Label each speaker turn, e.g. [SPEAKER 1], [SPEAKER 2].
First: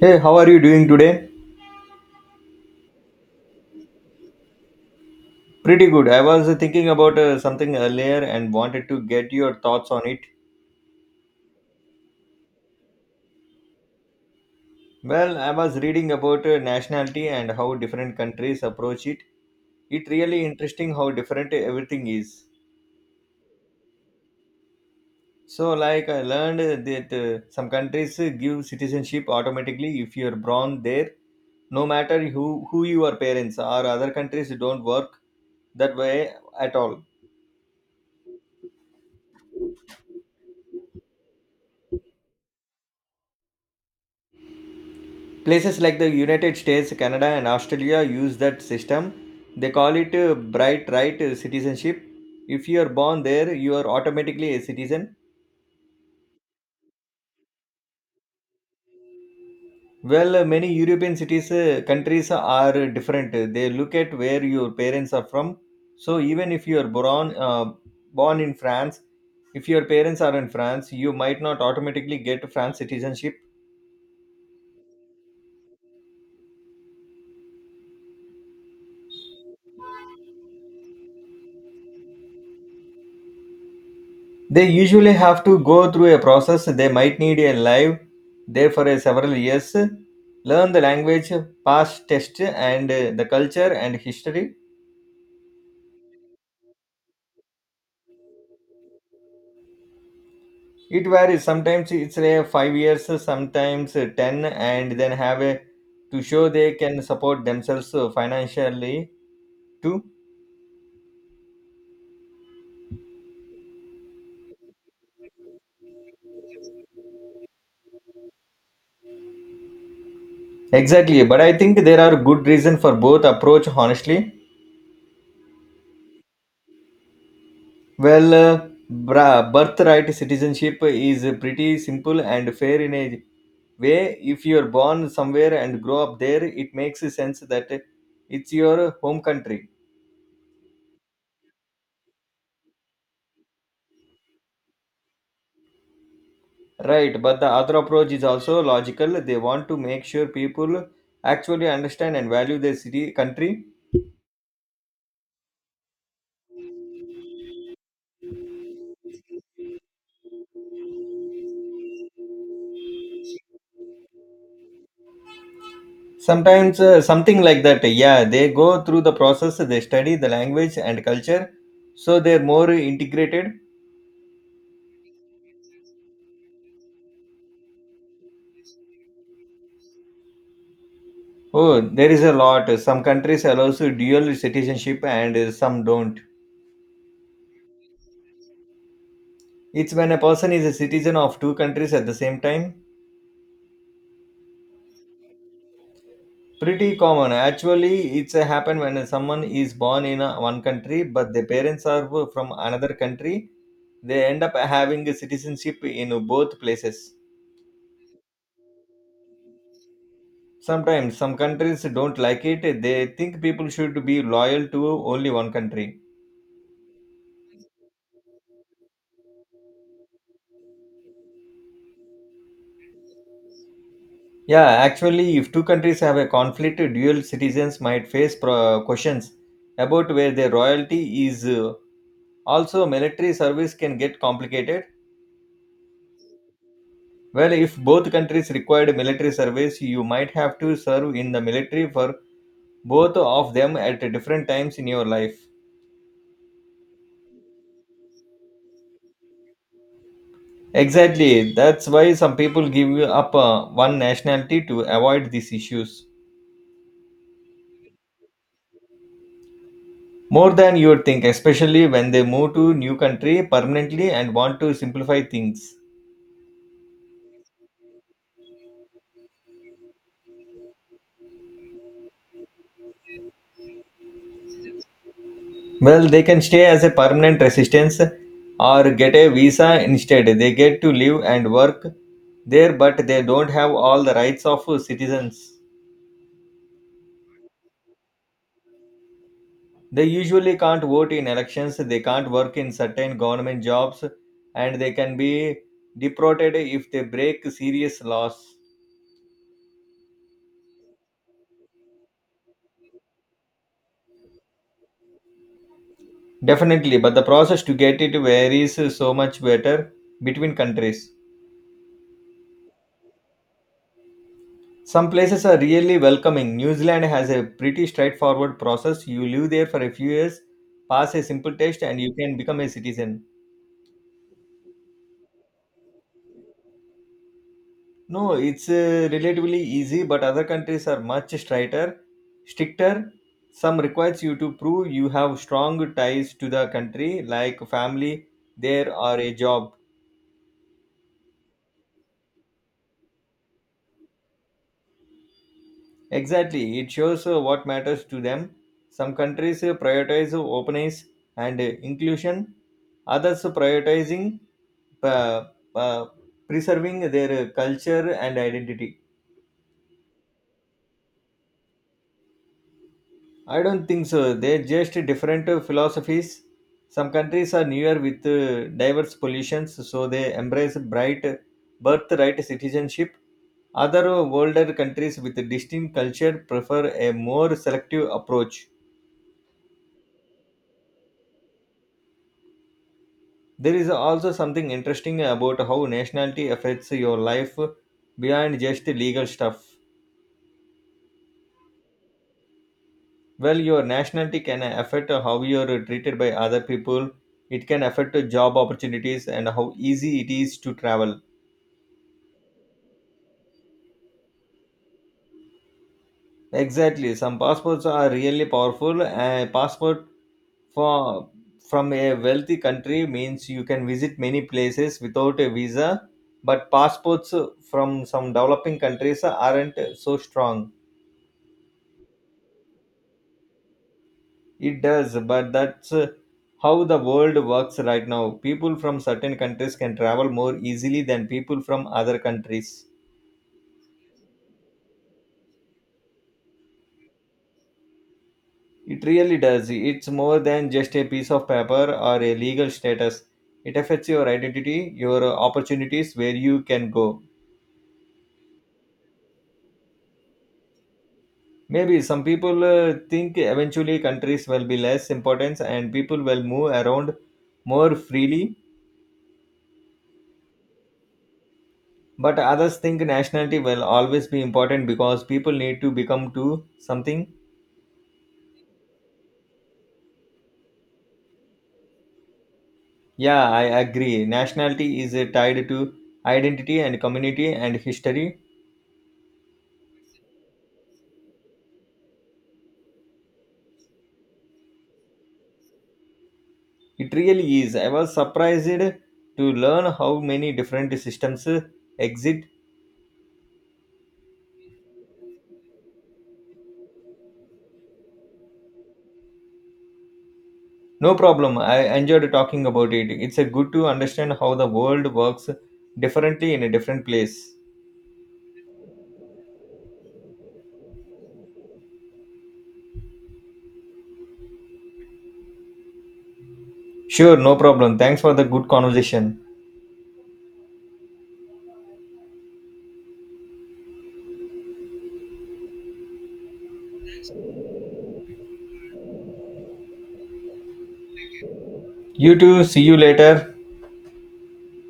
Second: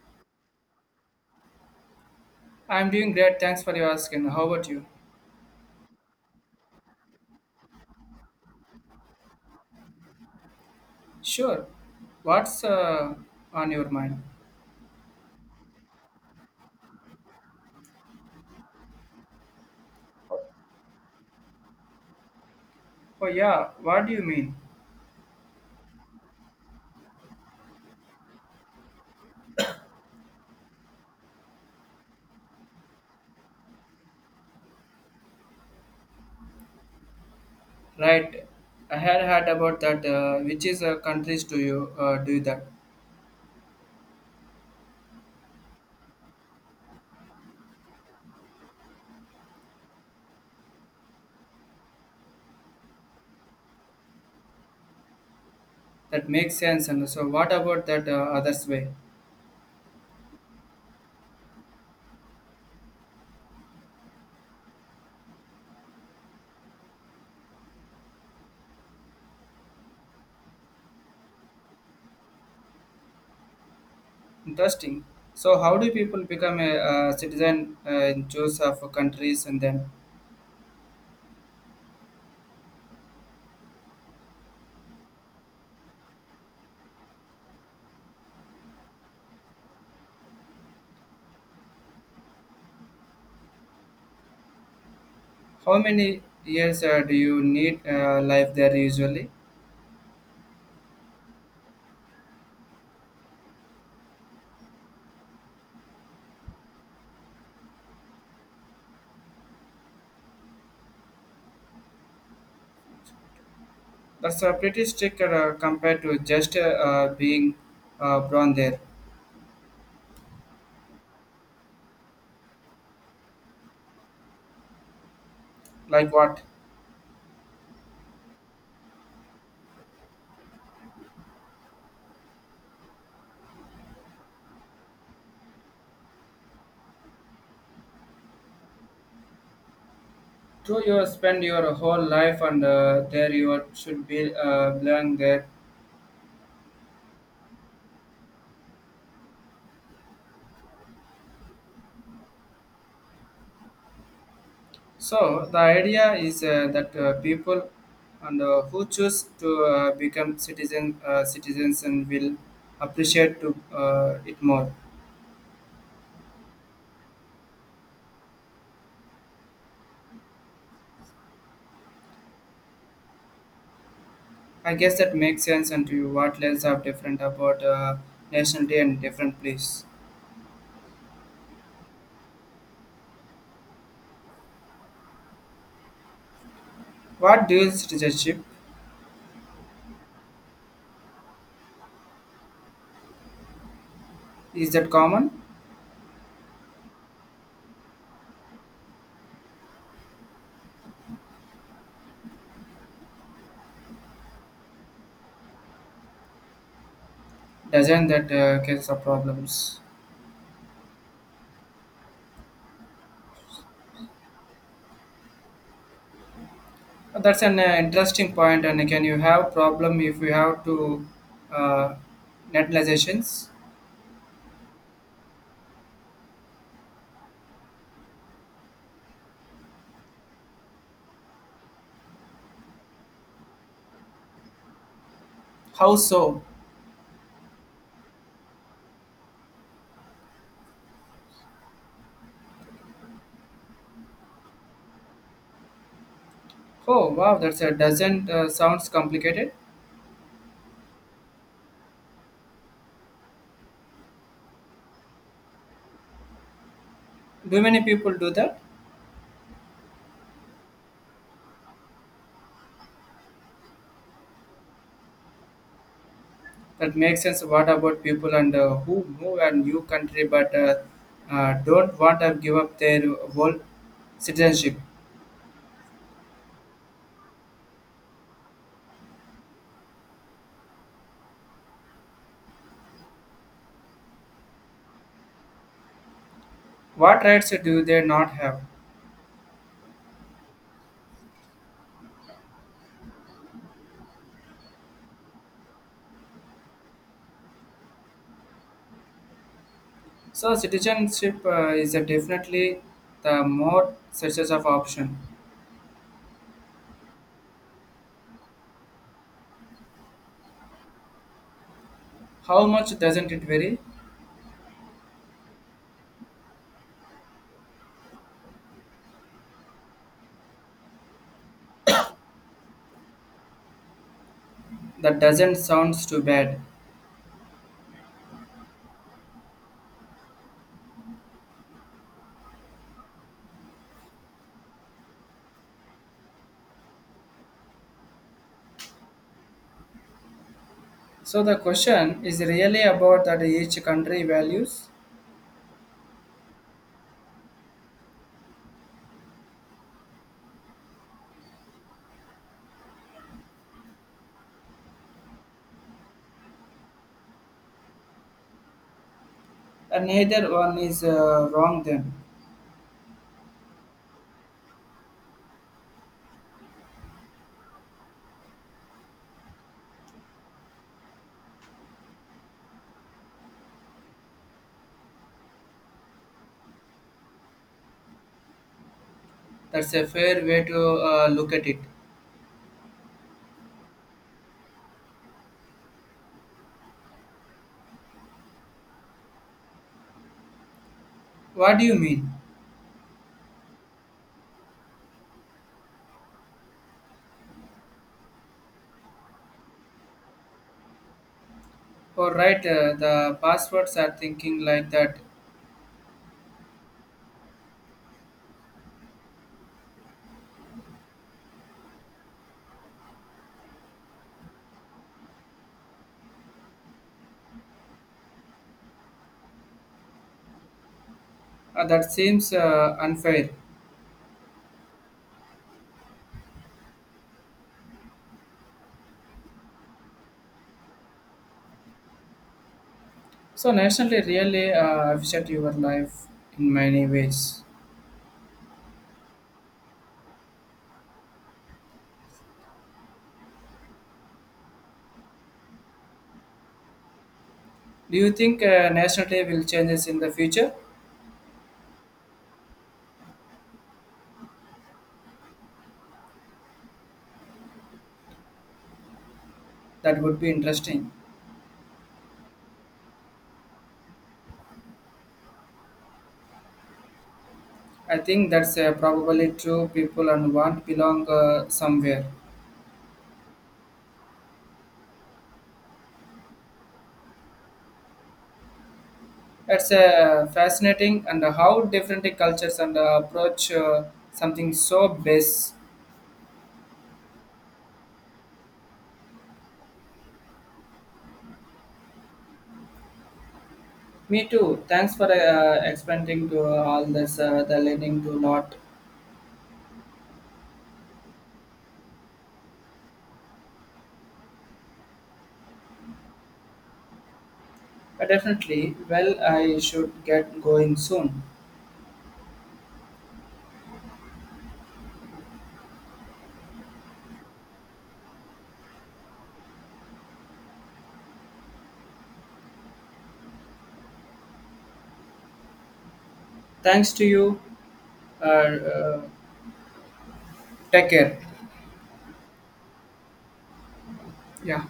[SPEAKER 1] Hey, how are you doing today?
[SPEAKER 2] I'm doing great. Thanks for your asking. How about you?
[SPEAKER 1] Pretty good. I was thinking about something earlier and wanted to get your thoughts on it.
[SPEAKER 2] Sure. What's on your mind?
[SPEAKER 1] Well, I was reading about nationality and how different countries approach it. It really interesting how different everything is.
[SPEAKER 2] Oh yeah. What do you mean?
[SPEAKER 1] So, like I learned that some countries give citizenship automatically if you are born there, no matter who your parents are. Other countries don't work that way at all.
[SPEAKER 2] Right. I had heard about that. Which is countries do you do that?
[SPEAKER 1] Places like the United States, Canada, and Australia use that system. They call it bright right citizenship. If you are born there, you are automatically a citizen.
[SPEAKER 2] That makes sense. And so, what about that others way?
[SPEAKER 1] Well, many European cities countries are different. They look at where your parents are from. So even if you are born in France, if your parents are in France, you might not automatically get France citizenship.
[SPEAKER 2] Interesting. So, how do people become a, citizen in choice of countries, and then
[SPEAKER 1] They usually have to go through a process. They might need a live there for a several years, learn the language, pass test, and the culture and history.
[SPEAKER 2] how many years do you need life there usually?
[SPEAKER 1] It varies. Sometimes it's a 5 years, sometimes ten, and then have a to show they can support themselves financially too.
[SPEAKER 2] That's a pretty strict compared to just being born there.
[SPEAKER 1] Exactly, but I think there are good reason for both approach. Honestly,
[SPEAKER 2] Like what?
[SPEAKER 1] well, birthright citizenship is pretty simple and fair in a way. If you're born somewhere and grow up there, it makes sense that it's your home country,
[SPEAKER 2] True, you spend your whole life and there you should be learning there.
[SPEAKER 1] right, but the other approach is also logical. They want to make sure people actually understand and value their city country.
[SPEAKER 2] So the idea is that people and who choose to become citizens and will appreciate to it more.
[SPEAKER 1] Sometimes something like that. Yeah, they go through the process, they study the language and culture so they're more integrated.
[SPEAKER 2] I guess that makes sense and to you what less are different about nationality and different place.
[SPEAKER 1] Oh, there is a lot. Some countries allows dual citizenship, and some don't.
[SPEAKER 2] What dual citizenship
[SPEAKER 1] It's when a person is a citizen of two countries at the same time.
[SPEAKER 2] is that common?
[SPEAKER 1] Pretty common actually. It's a happen when someone is born in one country but their parents are from another country. They end up having a citizenship in both places.
[SPEAKER 2] Doesn't that case of problems?
[SPEAKER 1] Sometimes some countries don't like it. They think people should be loyal to only one country.
[SPEAKER 2] That's an interesting point. And can you have problem if you have to uh, netlizations?
[SPEAKER 1] Yeah, actually if two countries have a conflict, dual citizens might face questions about where their royalty is. Also, military service can get complicated.
[SPEAKER 2] How so?
[SPEAKER 1] Well, if both countries required military service, you might have to serve in the military for both of them at different times in your life.
[SPEAKER 2] Oh wow, that's a doesn't sounds complicated.
[SPEAKER 1] Exactly. That's why some people give up one nationality to avoid these issues.
[SPEAKER 2] Do many people do that?
[SPEAKER 1] More than you would think, especially when they move to new country permanently and want to simplify things.
[SPEAKER 2] That makes sense. What about people and who move a new country but don't want to give up their whole citizenship?
[SPEAKER 1] Well, they can stay as a permanent residence or get a visa instead. They get to live and work there, but they don't have all the rights of citizens.
[SPEAKER 2] What rights do they not have?
[SPEAKER 1] They usually can't vote in elections, they can't work in certain government jobs, and they can be deported if they break serious laws.
[SPEAKER 2] So citizenship is a definitely the more such as of option.
[SPEAKER 1] Definitely, but the process to get it varies so much better between countries.
[SPEAKER 2] How much doesn't it vary?
[SPEAKER 1] Some places are really welcoming. New Zealand has a pretty straightforward process. You live there for a few years, pass a simple test, and you can become a citizen.
[SPEAKER 2] That doesn't sounds too bad.
[SPEAKER 1] No, it's relatively easy, but other countries are much stricter. Stricter. Some requires you to prove you have strong ties to the country, like family, there or a job.
[SPEAKER 2] So the question is really about that each country values,
[SPEAKER 1] Exactly, it shows what matters to them. Some countries prioritize openness and inclusion. Others prioritizing uh, uh, preserving their culture and identity.
[SPEAKER 2] and neither one is wrong. Then
[SPEAKER 1] I don't think so. They're just different philosophies. Some countries are newer with diverse pollutions, so they embrace bright birthright citizenship. Other older countries with a distinct culture prefer a more selective approach.
[SPEAKER 2] that's a fair way to look at it.
[SPEAKER 1] There is also something interesting about how nationality affects your life beyond just legal stuff.
[SPEAKER 2] What do you mean?
[SPEAKER 1] Well, your nationality can affect how you're treated by other people. It can affect job opportunities and how easy it is to travel.
[SPEAKER 2] All right, the passwords are thinking like that.
[SPEAKER 1] Exactly. Some passports are really powerful. A passport for, from a wealthy country means you can visit many places without a visa, but passports from some developing countries aren't so strong.
[SPEAKER 2] That seems unfair.
[SPEAKER 1] It does, but that's how the world works right now. People from certain countries can travel more easily than people from other countries.
[SPEAKER 2] So nationality really affects your life in many ways.
[SPEAKER 1] It really does. It's more than just a piece of paper or a legal status. It affects your identity, your opportunities, where you can go.
[SPEAKER 2] Do you think nationality will changes in the future?
[SPEAKER 1] Maybe some people think eventually countries will be less important and people will move around more freely,
[SPEAKER 2] That would be interesting.
[SPEAKER 1] but others think nationality will always be important because people need to become to something.
[SPEAKER 2] I think that's probably true. People and want belong somewhere.
[SPEAKER 1] Yeah, I agree. Nationality is tied to identity and community and history.
[SPEAKER 2] That's fascinating, and how different the cultures and approach something so base.
[SPEAKER 1] It really is. I was surprised to learn how many different systems exist.
[SPEAKER 2] Me too. Thanks for explaining to all this. The learning to lot.
[SPEAKER 1] No problem. I enjoyed talking about it. It's a good to understand how the world works differently in a different place.
[SPEAKER 2] But definitely, well, I should get going soon.
[SPEAKER 1] Sure, no problem. Thanks for the good conversation.
[SPEAKER 2] Thanks to you. Uh, uh, take care.
[SPEAKER 1] You too. See you later.
[SPEAKER 2] Yeah,